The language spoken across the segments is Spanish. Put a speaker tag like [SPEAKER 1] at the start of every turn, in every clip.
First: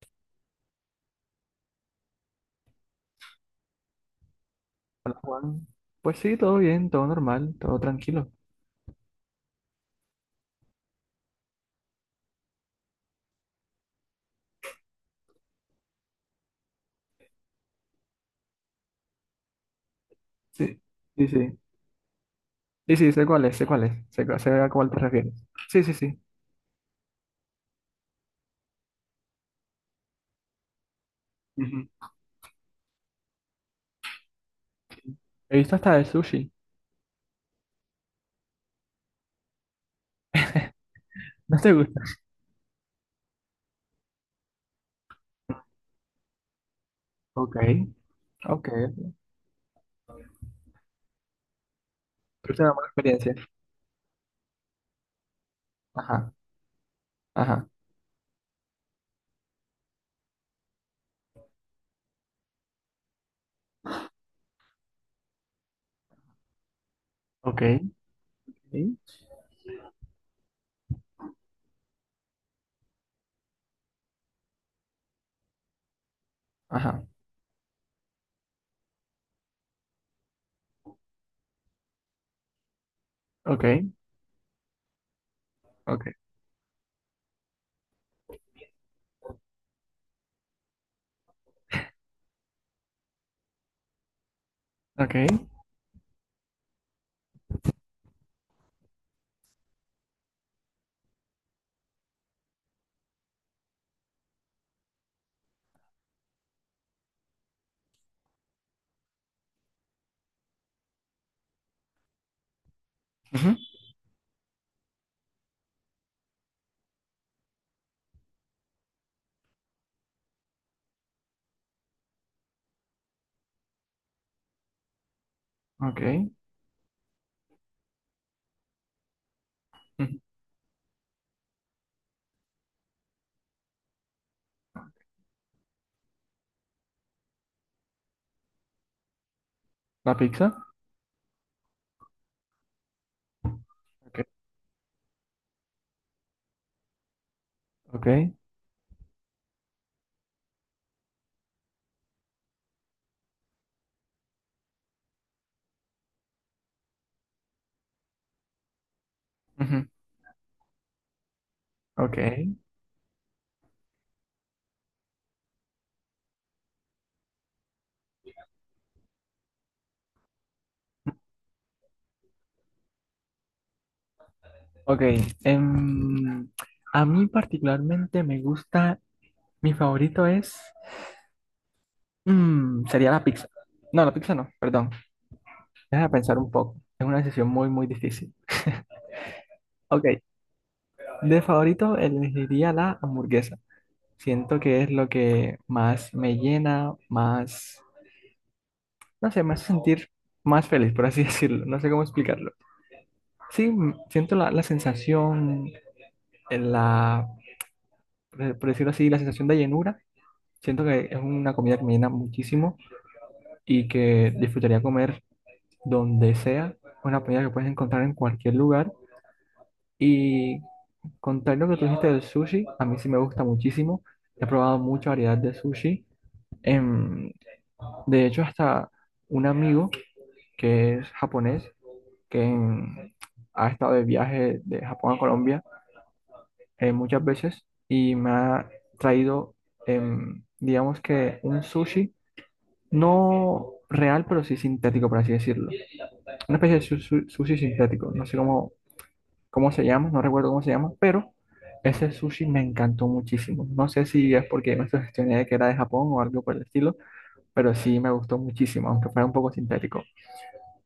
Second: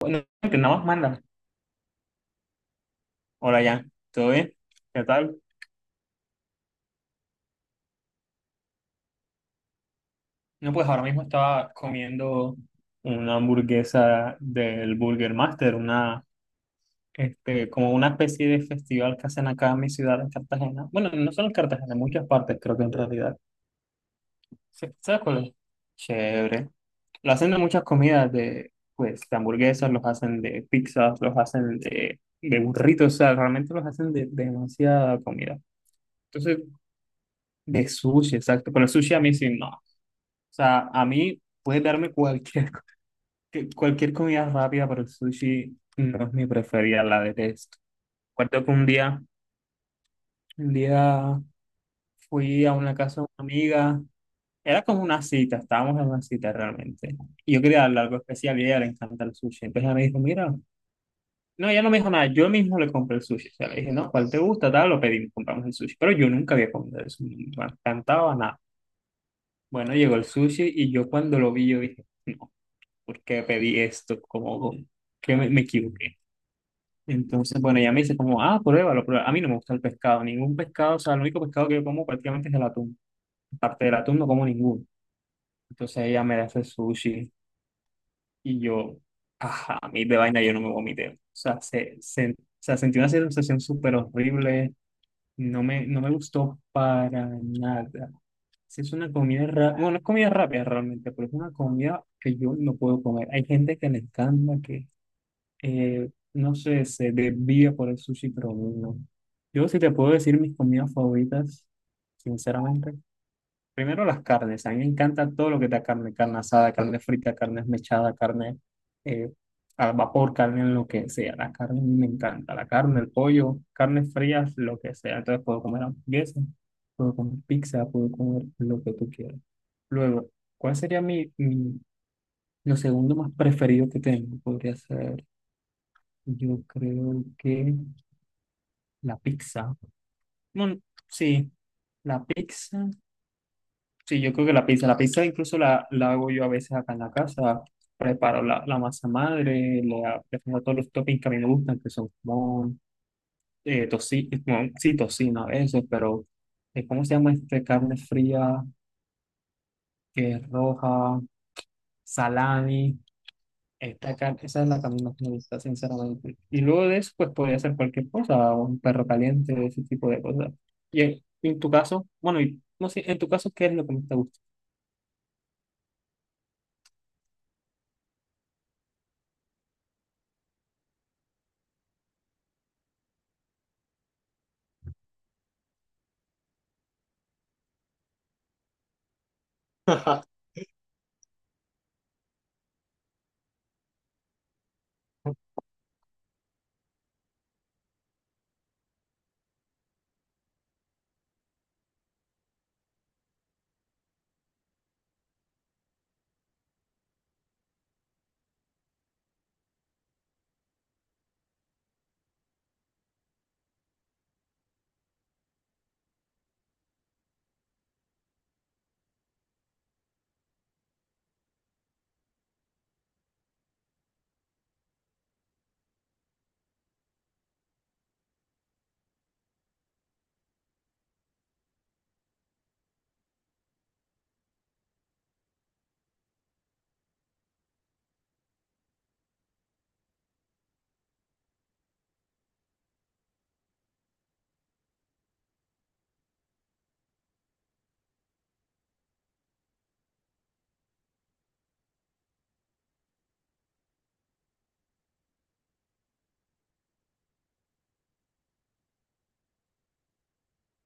[SPEAKER 1] Bueno, que nada más mandan. Hola, ya. ¿Todo bien? ¿Qué
[SPEAKER 2] Hola
[SPEAKER 1] tal?
[SPEAKER 2] Juan. Pues sí, todo bien, todo normal, todo tranquilo.
[SPEAKER 1] No, pues ahora mismo estaba comiendo una hamburguesa del Burger Master, una, como una especie de festival que hacen acá en mi ciudad, en
[SPEAKER 2] Sí,
[SPEAKER 1] Cartagena. Bueno,
[SPEAKER 2] sí,
[SPEAKER 1] no solo en
[SPEAKER 2] sí.
[SPEAKER 1] Cartagena, en muchas partes, creo que en
[SPEAKER 2] Sí, sí, sé
[SPEAKER 1] realidad.
[SPEAKER 2] cuál es, sé cuál es, sé, sé a
[SPEAKER 1] Sí,
[SPEAKER 2] cuál te
[SPEAKER 1] ¿sabes
[SPEAKER 2] refieres.
[SPEAKER 1] cuál es?
[SPEAKER 2] Sí, sí, sí.
[SPEAKER 1] Chévere. Lo hacen de muchas comidas, pues, de hamburguesas, los hacen de pizzas, los hacen
[SPEAKER 2] Ujú.
[SPEAKER 1] de burritos, o sea, realmente los hacen de demasiada
[SPEAKER 2] He
[SPEAKER 1] comida.
[SPEAKER 2] visto hasta de sushi.
[SPEAKER 1] Entonces, de sushi, exacto. Pero el sushi a mí sí, no. O sea, a mí
[SPEAKER 2] ¿No te
[SPEAKER 1] puedes
[SPEAKER 2] gusta?
[SPEAKER 1] darme cualquier, cualquier comida rápida, pero el sushi no es mi preferida, la
[SPEAKER 2] Ok,
[SPEAKER 1] detesto. Recuerdo
[SPEAKER 2] ok.
[SPEAKER 1] que un día
[SPEAKER 2] Pero es
[SPEAKER 1] fui
[SPEAKER 2] una
[SPEAKER 1] a
[SPEAKER 2] buena
[SPEAKER 1] una casa de
[SPEAKER 2] experiencia.
[SPEAKER 1] una amiga, era como una cita, estábamos en una
[SPEAKER 2] Ajá,
[SPEAKER 1] cita realmente. Y yo
[SPEAKER 2] ajá.
[SPEAKER 1] quería darle algo especial y a ella le encanta el sushi. Entonces ella me dijo, mira, no, ella no me dijo nada, yo mismo le compré el sushi. O sea, le dije, no, ¿cuál te gusta? Tal, lo pedimos, compramos el sushi. Pero yo nunca había comido eso,
[SPEAKER 2] Ok.
[SPEAKER 1] no me encantaba nada.
[SPEAKER 2] Sí.
[SPEAKER 1] Bueno, llegó el sushi y yo cuando lo vi, yo dije, no, ¿por qué pedí esto? Como que me equivoqué.
[SPEAKER 2] Ajá.
[SPEAKER 1] Entonces, bueno, ella me dice como, ah, pruébalo, pruébalo. A mí no me gusta el pescado, ningún pescado, o sea, el único pescado que yo como prácticamente es el atún.
[SPEAKER 2] Ok,
[SPEAKER 1] Aparte del atún no como ninguno. Entonces
[SPEAKER 2] ok,
[SPEAKER 1] ella me hace sushi y yo, ajá, a mí de vaina yo no me vomité. O sea, o sea, sentí una sensación súper horrible,
[SPEAKER 2] ok.
[SPEAKER 1] no me gustó para nada. Sí, es una comida rápida, bueno, no es comida rápida realmente, pero es una comida que yo no puedo comer. Hay gente que le encanta, que Eh, no sé, se desvía por el sushi, pero no. Yo sí te puedo decir mis comidas favoritas, sinceramente.
[SPEAKER 2] Ujú.
[SPEAKER 1] Primero las carnes. A mí me encanta todo lo que da carne, carne asada, carne frita, carne esmechada, carne eh, al vapor, carne en lo que sea. La carne a mí me encanta. La carne, el pollo, carnes frías, lo que sea. Entonces puedo comer
[SPEAKER 2] Ok.
[SPEAKER 1] hamburguesa, puedo comer pizza, puedo comer lo que tú quieras.
[SPEAKER 2] Ujú.
[SPEAKER 1] Luego, ¿cuál sería mi lo segundo más preferido que tengo? Podría ser. Yo creo que la pizza.
[SPEAKER 2] La pizza.
[SPEAKER 1] Bueno, sí, la pizza.
[SPEAKER 2] Ok,
[SPEAKER 1] Sí, yo creo que la pizza. La pizza incluso la hago yo a veces acá en la casa.
[SPEAKER 2] ok.
[SPEAKER 1] Preparo la masa madre, le, le pongo todos los toppings que a mí me gustan, que son como sí, tocino a veces, pero ¿cómo se llama este? Carne fría,
[SPEAKER 2] Ujú.
[SPEAKER 1] que es roja,
[SPEAKER 2] Ok,
[SPEAKER 1] salami. Esta, esa es la camino que me gusta, sinceramente. Y luego de eso, pues podría ser cualquier cosa, un perro caliente, ese tipo de cosas. Y en tu caso, bueno, y, no sé, en tu caso, ¿qué es lo que más te gusta?
[SPEAKER 2] ok. Em, a mí particularmente me gusta, mi favorito es... Sería la pizza. No, la pizza no, perdón. Déjame pensar un poco. Es una decisión muy, muy difícil. Ok, de favorito elegiría la hamburguesa. Siento que es lo que más me llena, más, no sé, me hace sentir más feliz, por así decirlo. No sé cómo explicarlo. Sí, siento la, la sensación, la, por decirlo así, la sensación de llenura. Siento que es una comida que me llena muchísimo y que disfrutaría comer donde sea. Una comida que puedes encontrar en cualquier lugar. Y contar lo que tú dijiste del sushi, a mí sí me gusta muchísimo. He probado mucha variedad de sushi. Em, de hecho, hasta un amigo que es japonés, que ha estado de viaje de Japón a Colombia muchas veces y me ha traído, digamos que un sushi, no real, pero sí sintético, por así decirlo. Una especie de sushi sintético. No sé cómo cómo se llama, no recuerdo cómo se llama, pero ese sushi me encantó muchísimo. No sé si es porque me sugestioné de que era de Japón o algo por el estilo, pero sí me gustó muchísimo, aunque fuera un poco sintético.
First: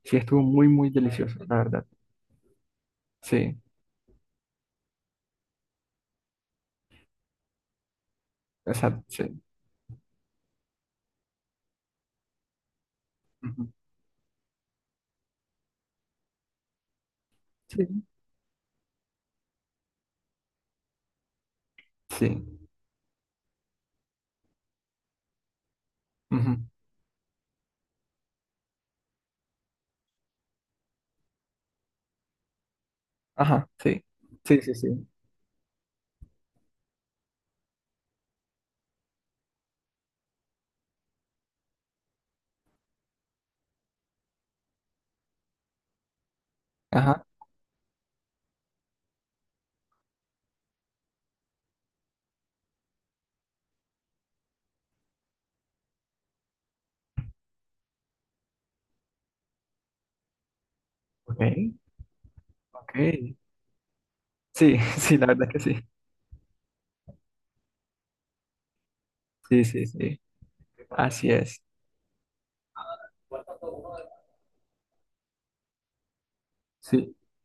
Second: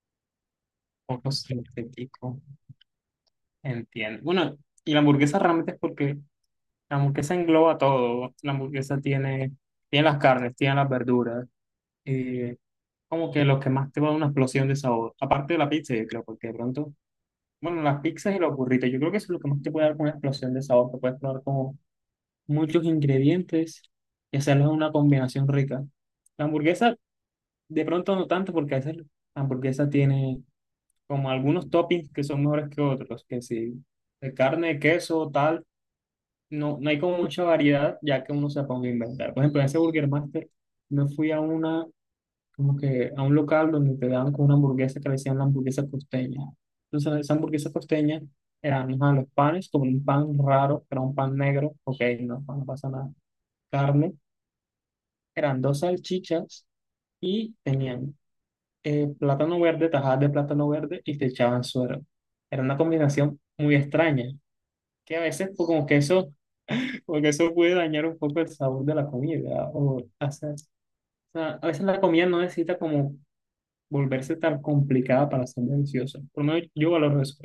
[SPEAKER 2] Sí, estuvo muy, muy
[SPEAKER 1] Poco
[SPEAKER 2] delicioso, la verdad.
[SPEAKER 1] sintético,
[SPEAKER 2] Sí,
[SPEAKER 1] entiendo. Bueno, y la hamburguesa realmente es porque la hamburguesa engloba todo. La hamburguesa
[SPEAKER 2] exacto, sí.
[SPEAKER 1] tiene, tiene las carnes, tiene las verduras, eh, como que lo
[SPEAKER 2] Ujú.
[SPEAKER 1] que más te va a dar una explosión de sabor. Aparte de la pizza, yo creo, porque de pronto, bueno,
[SPEAKER 2] Sí,
[SPEAKER 1] las pizzas y los burritos, yo creo que eso es lo que más te puede dar una explosión de sabor. Te puedes probar como
[SPEAKER 2] sí.
[SPEAKER 1] muchos ingredientes y hacerlos una combinación rica. La
[SPEAKER 2] Ujú.
[SPEAKER 1] hamburguesa, de pronto no tanto, porque a veces la hamburguesa tiene como algunos toppings que son mejores que otros, que
[SPEAKER 2] Ajá,
[SPEAKER 1] si
[SPEAKER 2] sí.
[SPEAKER 1] de
[SPEAKER 2] Sí, sí,
[SPEAKER 1] carne,
[SPEAKER 2] sí.
[SPEAKER 1] queso, tal, no, no hay como mucha variedad, ya que uno se ponga a inventar. Por ejemplo, en ese Burger Master, me fui a una, como que a un local donde te daban con una hamburguesa que le decían la hamburguesa costeña. Entonces,
[SPEAKER 2] Ajá.
[SPEAKER 1] esa hamburguesa costeña eran ajá, los panes, como un pan raro, que era un pan negro, ok, no, no pasa nada. Carne. Eran dos salchichas y tenían plátano verde, tajadas de plátano verde y te
[SPEAKER 2] Ok,
[SPEAKER 1] echaban suero. Era una
[SPEAKER 2] ok.
[SPEAKER 1] combinación muy extraña,
[SPEAKER 2] Sí, sí,
[SPEAKER 1] que a
[SPEAKER 2] la verdad
[SPEAKER 1] veces
[SPEAKER 2] es
[SPEAKER 1] pues,
[SPEAKER 2] que sí.
[SPEAKER 1] como que eso puede dañar un poco el sabor de la
[SPEAKER 2] Sí,
[SPEAKER 1] comida.
[SPEAKER 2] sí,
[SPEAKER 1] O
[SPEAKER 2] sí.
[SPEAKER 1] hacer, o
[SPEAKER 2] Así
[SPEAKER 1] sea,
[SPEAKER 2] es.
[SPEAKER 1] a veces la comida no necesita como volverse tan complicada para ser deliciosa. Por lo menos yo
[SPEAKER 2] Sí.
[SPEAKER 1] valoro eso.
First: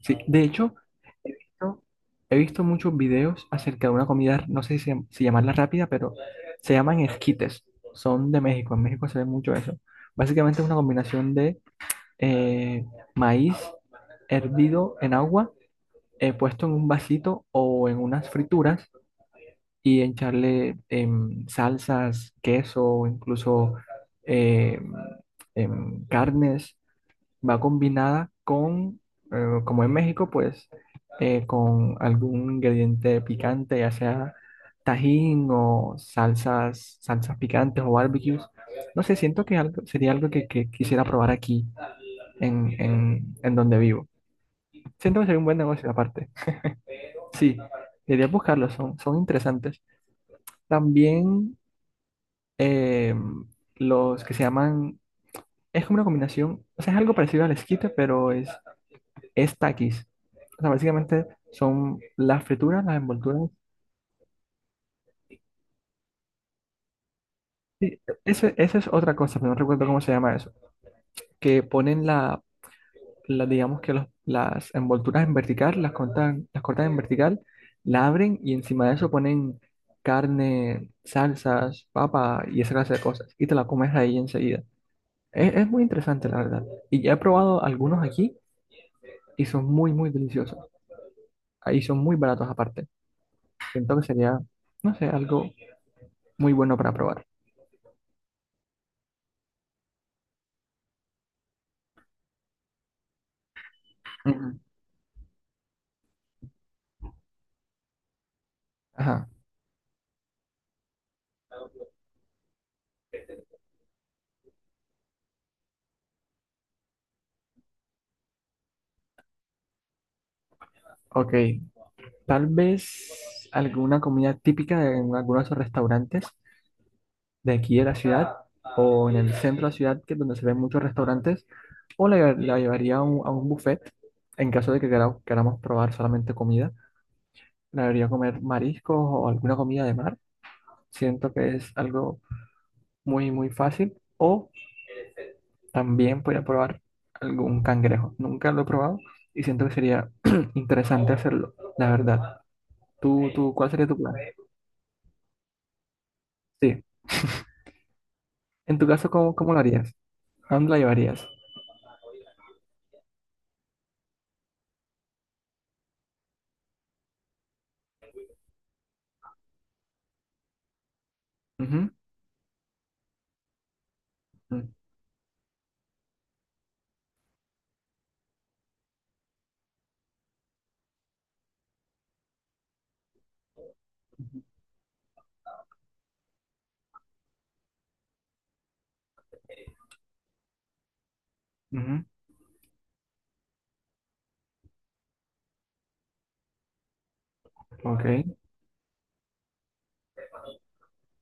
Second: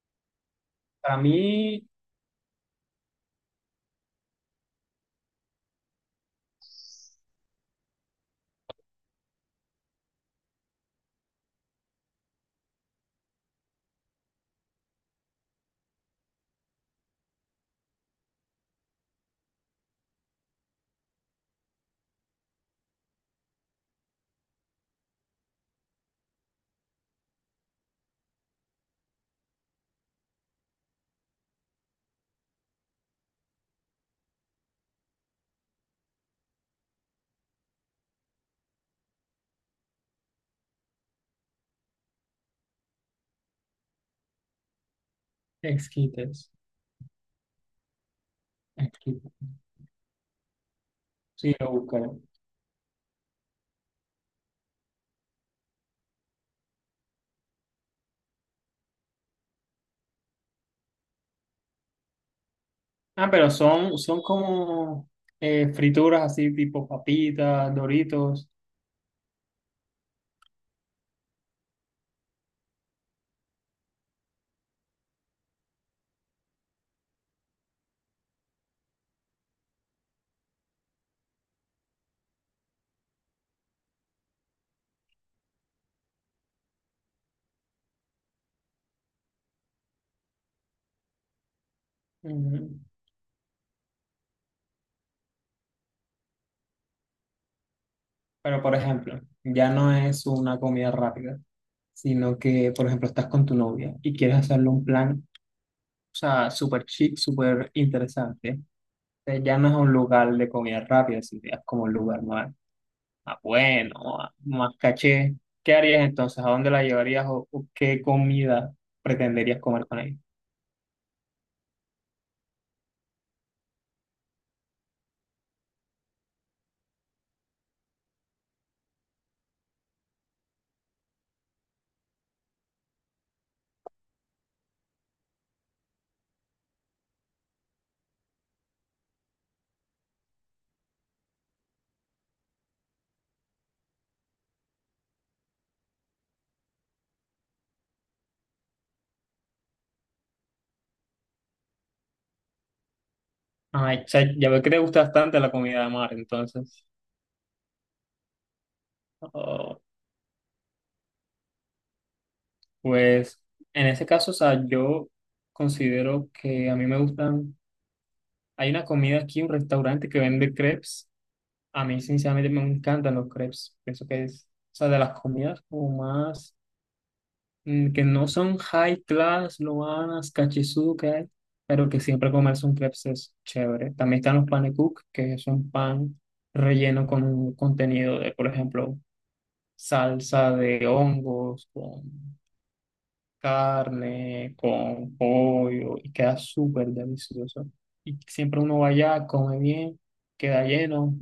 [SPEAKER 2] Sí, de hecho,
[SPEAKER 1] Para
[SPEAKER 2] he visto,
[SPEAKER 1] mí,
[SPEAKER 2] he visto muchos videos acerca de una comida, no sé si, si llamarla rápida, pero se llaman esquites. Son de México, en México se ve mucho eso. Básicamente es una combinación de eh, maíz hervido en agua, puesto en un vasito o en unas frituras y echarle salsas, queso, incluso em, carnes va combinada con, como en México, pues con algún ingrediente picante, ya sea tajín o salsas, salsas picantes o barbecues. No sé, siento que algo, sería algo que quisiera probar aquí en donde vivo. Siento que sería un buen negocio aparte.
[SPEAKER 1] esquites.
[SPEAKER 2] Sí, deberías buscarlos, son, son
[SPEAKER 1] Esquites.
[SPEAKER 2] interesantes.
[SPEAKER 1] Sí,
[SPEAKER 2] También
[SPEAKER 1] lo buscaré.
[SPEAKER 2] eh, los que se llaman, es como una combinación, o sea, es algo parecido al esquite, pero es Takis. O sea, básicamente son las frituras, las
[SPEAKER 1] Ah,
[SPEAKER 2] envolturas.
[SPEAKER 1] pero son, son como frituras así tipo papitas,
[SPEAKER 2] Sí,
[SPEAKER 1] Doritos.
[SPEAKER 2] esa es otra cosa, pero no recuerdo cómo se llama eso. Que ponen la, digamos que las envolturas en vertical, las cortan en vertical, la abren y encima de eso ponen carne, salsas, papa y esa clase de cosas. Y te la comes ahí enseguida. Es muy interesante, la verdad. Y ya he probado algunos aquí y son muy, muy deliciosos. Ahí son muy baratos
[SPEAKER 1] Ujú.
[SPEAKER 2] aparte. Siento que sería, no sé, algo muy bueno para probar.
[SPEAKER 1] Pero, por ejemplo, ya no es una comida rápida, sino que, por ejemplo, estás con tu novia y quieres
[SPEAKER 2] Ujú.
[SPEAKER 1] hacerle un plan, o sea, súper chic, súper interesante.
[SPEAKER 2] Ajá,
[SPEAKER 1] Entonces, ya no es un lugar de comida rápida, sino ya es como un lugar más, más bueno, más caché. ¿Qué harías entonces? ¿A dónde la llevarías o qué comida pretenderías comer con ella?
[SPEAKER 2] ok. Tal vez alguna comida típica en algunos restaurantes de aquí de la ciudad o en el centro de la ciudad, que es donde se ven muchos restaurantes, o la, la llevaría a un buffet en caso de que queramos probar solamente comida. La debería comer mariscos o alguna comida de mar. Siento que es algo muy, muy fácil. O también podría probar algún cangrejo. Nunca lo he probado y siento que sería interesante hacerlo, la verdad. ¿Tú, tú, cuál sería tu
[SPEAKER 1] Ay, o
[SPEAKER 2] plan?
[SPEAKER 1] sea, ya veo que te gusta bastante la comida de mar,
[SPEAKER 2] Sí.
[SPEAKER 1] entonces.
[SPEAKER 2] En tu caso, ¿cómo, cómo lo harías? ¿A dónde la llevarías?
[SPEAKER 1] Pues en ese caso, o sea, yo considero que a mí me gustan, hay una comida aquí, un restaurante que vende crepes, a
[SPEAKER 2] Ujú,
[SPEAKER 1] mí sinceramente me encantan los crepes, pienso que es,
[SPEAKER 2] ujú,
[SPEAKER 1] o sea, de las comidas como más, que no son high class, loanas, cachizudo que hay, pero que siempre comerse un crepes es chévere. También están los panekuk, que es un pan relleno con un contenido de, por ejemplo, salsa de hongos,
[SPEAKER 2] ujú,
[SPEAKER 1] carne con pollo y queda súper delicioso. Y
[SPEAKER 2] ok.
[SPEAKER 1] siempre uno va allá, come bien, queda lleno.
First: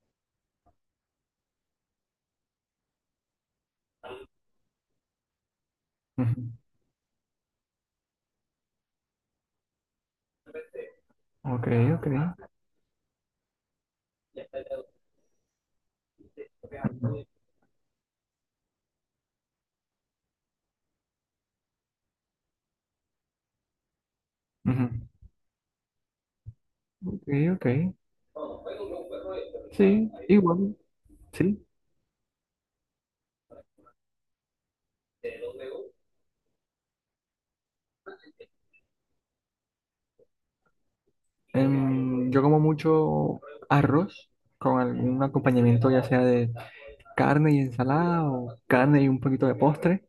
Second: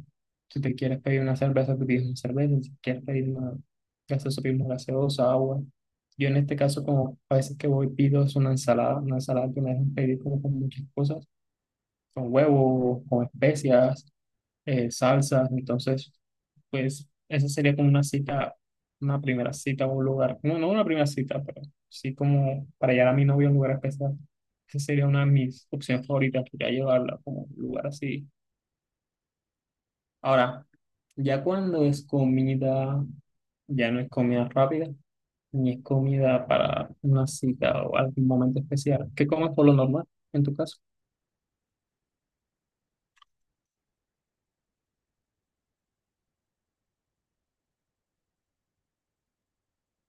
[SPEAKER 1] Si te quieres pedir una cerveza, te pides una cerveza. Si quieres pedir una gaseosa, pides una gaseosa, agua. Yo en
[SPEAKER 2] Ujú,
[SPEAKER 1] este caso, como a veces que voy, pido es una ensalada que me dejan pedir como con muchas cosas,
[SPEAKER 2] ok, ok.
[SPEAKER 1] con huevos, con especias salsas. Entonces, pues
[SPEAKER 2] Ujú,
[SPEAKER 1] esa sería como una cita, una primera cita a un lugar. No, no una primera cita, pero sí como para llevar a mi novia a un lugar especial. Esa
[SPEAKER 2] ujú,
[SPEAKER 1] sería una de mis opciones favoritas, que ya llevarla
[SPEAKER 2] ok,
[SPEAKER 1] como un
[SPEAKER 2] ok.
[SPEAKER 1] lugar así.
[SPEAKER 2] Sí,
[SPEAKER 1] Ahora,
[SPEAKER 2] igual,
[SPEAKER 1] ya
[SPEAKER 2] sí.
[SPEAKER 1] cuando es comida, ya no es comida rápida, ni es comida para una cita o algún momento especial. ¿Qué comes por lo normal en tu caso?
[SPEAKER 2] Yo como mucho arroz con algún acompañamiento, ya sea de carne y ensalada o carne y un poquito de postre.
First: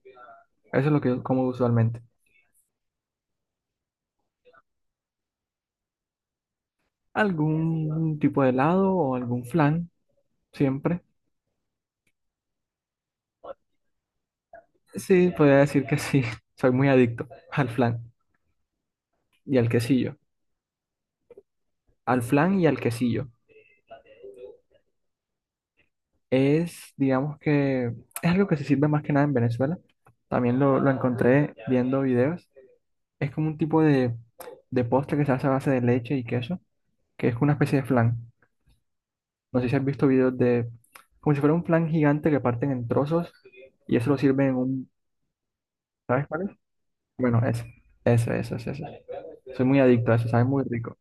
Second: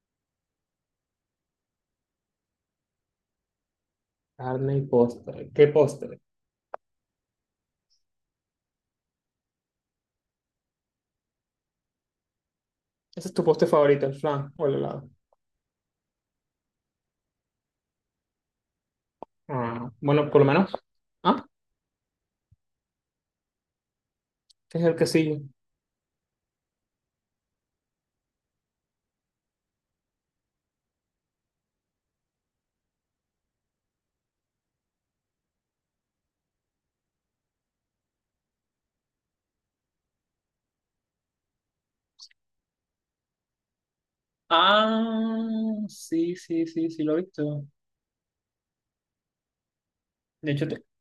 [SPEAKER 2] Eso es lo que yo como usualmente.
[SPEAKER 1] Carne y postre. ¿Qué postre?
[SPEAKER 2] Algún tipo de helado o algún flan, siempre.
[SPEAKER 1] ¿Ese es tu postre favorito, el flan o el helado?
[SPEAKER 2] Sí, podría decir que sí. Soy muy adicto al flan y al
[SPEAKER 1] Ah,
[SPEAKER 2] quesillo.
[SPEAKER 1] bueno, por lo menos. Ah,
[SPEAKER 2] Al flan y al quesillo.
[SPEAKER 1] este es el que sigue.
[SPEAKER 2] Es, digamos que, es algo que se sirve más que nada en Venezuela. También lo encontré viendo videos. Es como un tipo de postre que se hace a base de leche y queso, que es una especie de flan. No sé si has visto videos de, como si fuera un flan gigante que parten en trozos y eso lo sirven en un,
[SPEAKER 1] Ah,
[SPEAKER 2] ¿sabes
[SPEAKER 1] sí,
[SPEAKER 2] cuál es?
[SPEAKER 1] sí, sí, sí, lo he
[SPEAKER 2] Bueno, eso,
[SPEAKER 1] visto.
[SPEAKER 2] eso, eso, eso, eso. Soy muy adicto a eso, sabe
[SPEAKER 1] De
[SPEAKER 2] muy
[SPEAKER 1] hecho,
[SPEAKER 2] rico.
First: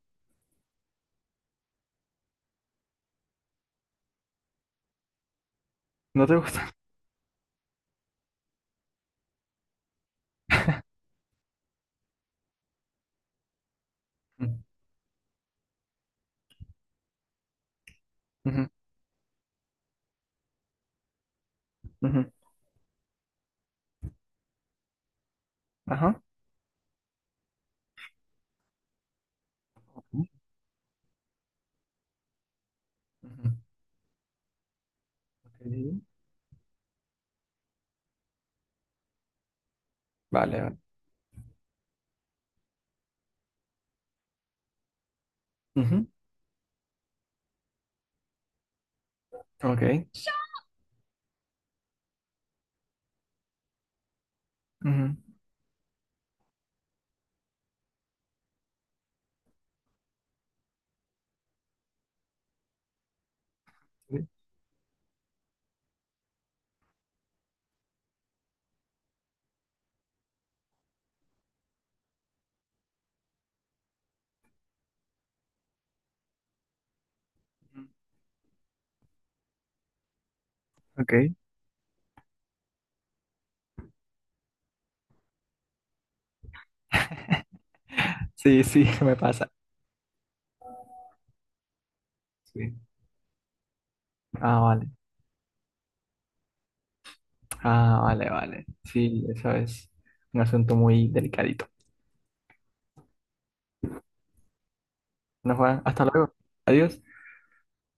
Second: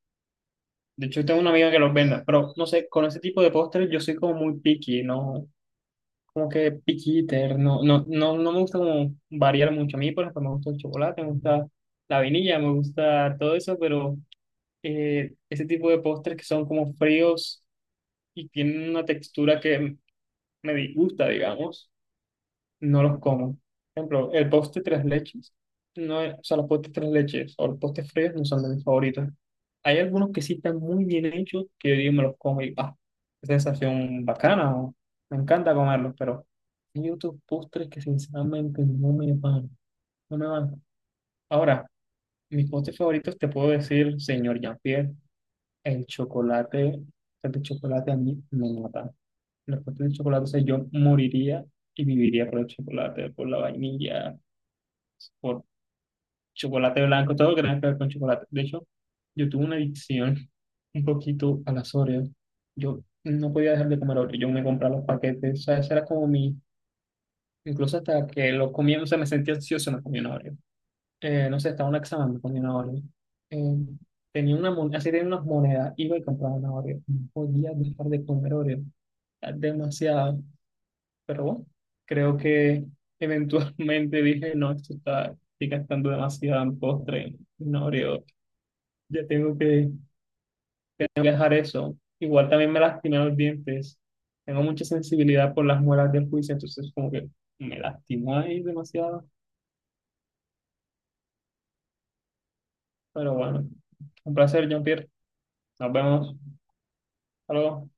[SPEAKER 1] de hecho tengo una amiga que los vende, pero no sé, con ese tipo de postres yo soy como muy picky, ¿no?
[SPEAKER 2] ¿No te
[SPEAKER 1] Como
[SPEAKER 2] gusta?
[SPEAKER 1] que picky eater, no, no, no, no me gusta como variar mucho a mí, por ejemplo, me gusta el chocolate, me gusta la vainilla, me gusta todo eso, pero ese tipo de postres que son como fríos y
[SPEAKER 2] Ujú,
[SPEAKER 1] tienen una textura que me disgusta, digamos
[SPEAKER 2] ujú.
[SPEAKER 1] no los como. Por ejemplo, el postre tres leches, no
[SPEAKER 2] Ajá.
[SPEAKER 1] es- o sea, los postres tres leches o los postres fríos no son de mis favoritos. Hay
[SPEAKER 2] Ujú,
[SPEAKER 1] algunos que sí están muy bien hechos que yo digo, me los como y ah,
[SPEAKER 2] ujú.
[SPEAKER 1] qué sensación bacana, o me encanta
[SPEAKER 2] Ok.
[SPEAKER 1] comerlos, pero hay otros postres que sinceramente no me van, no me
[SPEAKER 2] Vale, vale.
[SPEAKER 1] van. Ahora, mis postres favoritos te puedo decir, señor Jean-Pierre,
[SPEAKER 2] Ujú,
[SPEAKER 1] el chocolate, el chocolate a mí me mata.
[SPEAKER 2] ok.
[SPEAKER 1] Los postres de chocolate, o sea, yo moriría y viviría por el chocolate, por la vainilla
[SPEAKER 2] Ujú.
[SPEAKER 1] por chocolate blanco, todo lo que tenga que ver con chocolate. De hecho, yo tuve una adicción un poquito a las Oreos. Yo no podía dejar de comer
[SPEAKER 2] Sí,
[SPEAKER 1] Oreos. Yo me compraba los paquetes. O sea, ese era como mi... Incluso hasta que los comía, o sea, me sentía ansioso, me comía una Oreo. No sé, estaba en un examen, me comía una Oreo. Eh, tenía una moneda, así tenía unas monedas, iba y compraba una Oreo. No podía dejar de comer Oreo. Era demasiado.
[SPEAKER 2] ok.
[SPEAKER 1] Pero bueno, creo que eventualmente dije, no, esto está estoy gastando demasiado en postre, no abrí otro.
[SPEAKER 2] Sí, sí, me
[SPEAKER 1] Ya
[SPEAKER 2] pasa.
[SPEAKER 1] tengo que dejar eso. Igual también
[SPEAKER 2] Sí.
[SPEAKER 1] me lastimé los dientes.
[SPEAKER 2] Ah,
[SPEAKER 1] Tengo mucha
[SPEAKER 2] vale.
[SPEAKER 1] sensibilidad por las muelas del juicio, entonces como que me
[SPEAKER 2] Ah, vale,
[SPEAKER 1] lastimó ahí
[SPEAKER 2] vale.
[SPEAKER 1] demasiado.
[SPEAKER 2] Sí, eso es un asunto muy delicadito.
[SPEAKER 1] Pero bueno, un placer, Jean-Pierre.
[SPEAKER 2] Bueno, Juan,
[SPEAKER 1] Nos
[SPEAKER 2] hasta luego.
[SPEAKER 1] vemos.
[SPEAKER 2] Adiós.
[SPEAKER 1] Hasta luego.